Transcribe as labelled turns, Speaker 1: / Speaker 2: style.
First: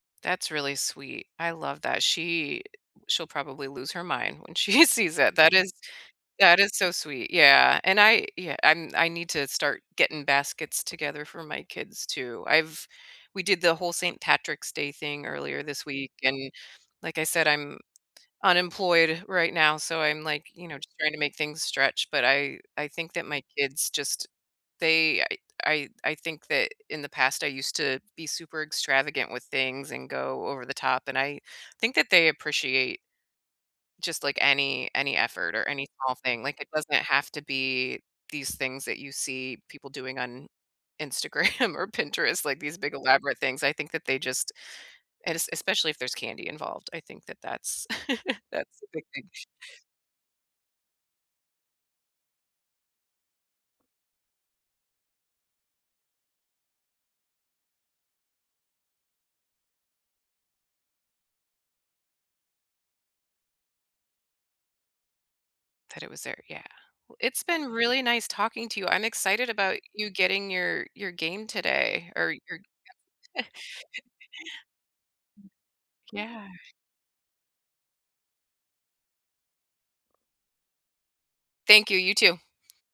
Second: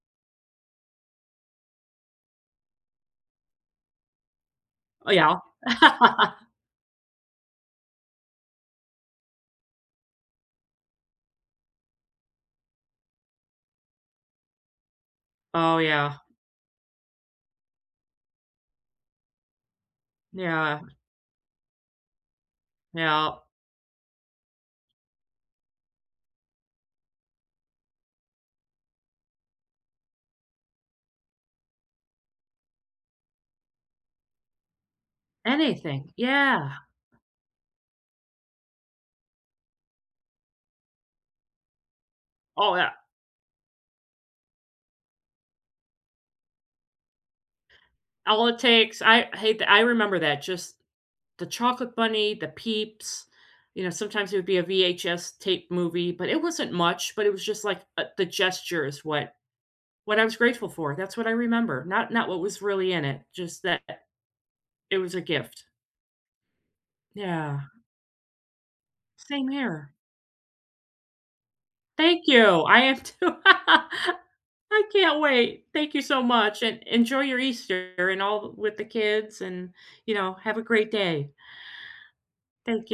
Speaker 1: That's really sweet. I love that. She she'll probably lose her mind when she
Speaker 2: Oh,
Speaker 1: sees it.
Speaker 2: yeah.
Speaker 1: That is that is so sweet. Yeah, and I, ye I I need to start getting baskets together for my kids, too. I've we did the whole St. Patrick's Day thing earlier
Speaker 2: Oh,
Speaker 1: this week,
Speaker 2: yeah.
Speaker 1: and like I said, I'm unemployed right now so, I'm, like, you know,
Speaker 2: Yeah.
Speaker 1: just trying to make things stretch, but I I think that my
Speaker 2: Yep.
Speaker 1: kids just they I I I think that in the past, I used to be super extravagant with things and go over the top, and I think that they appreciate just, like, any any effort or any
Speaker 2: Anything,
Speaker 1: small thing. Like, it
Speaker 2: yeah.
Speaker 1: doesn't have to be these things that you see people doing on Instagram or Pinterest, like
Speaker 2: Oh
Speaker 1: these
Speaker 2: yeah.
Speaker 1: big elaborate things. I think that they just and es especially if there's candy involved, I think that that's
Speaker 2: All it
Speaker 1: that's a
Speaker 2: takes
Speaker 1: big thing.
Speaker 2: I hey th I remember that. Just the chocolate bunny, the peeps, you know, sometimes it would be a VHS tape movie, but it wasn't much, but it was just, like, uh, the gestures what what I was grateful for. That's what I remember. Not not what was really in it. Just that it was a gift.
Speaker 1: That it was there. Yeah. It's
Speaker 2: Yeah.
Speaker 1: been really nice talking to you. I'm
Speaker 2: Same
Speaker 1: excited about
Speaker 2: here.
Speaker 1: you getting your your game today
Speaker 2: Thank
Speaker 1: or
Speaker 2: you.
Speaker 1: your
Speaker 2: I am too. I can't wait. Thank you so
Speaker 1: Yeah.
Speaker 2: much, and enjoy your Easter and all with the kids, and, you know, have a great day.
Speaker 1: Thank you. You too.
Speaker 2: Thank yo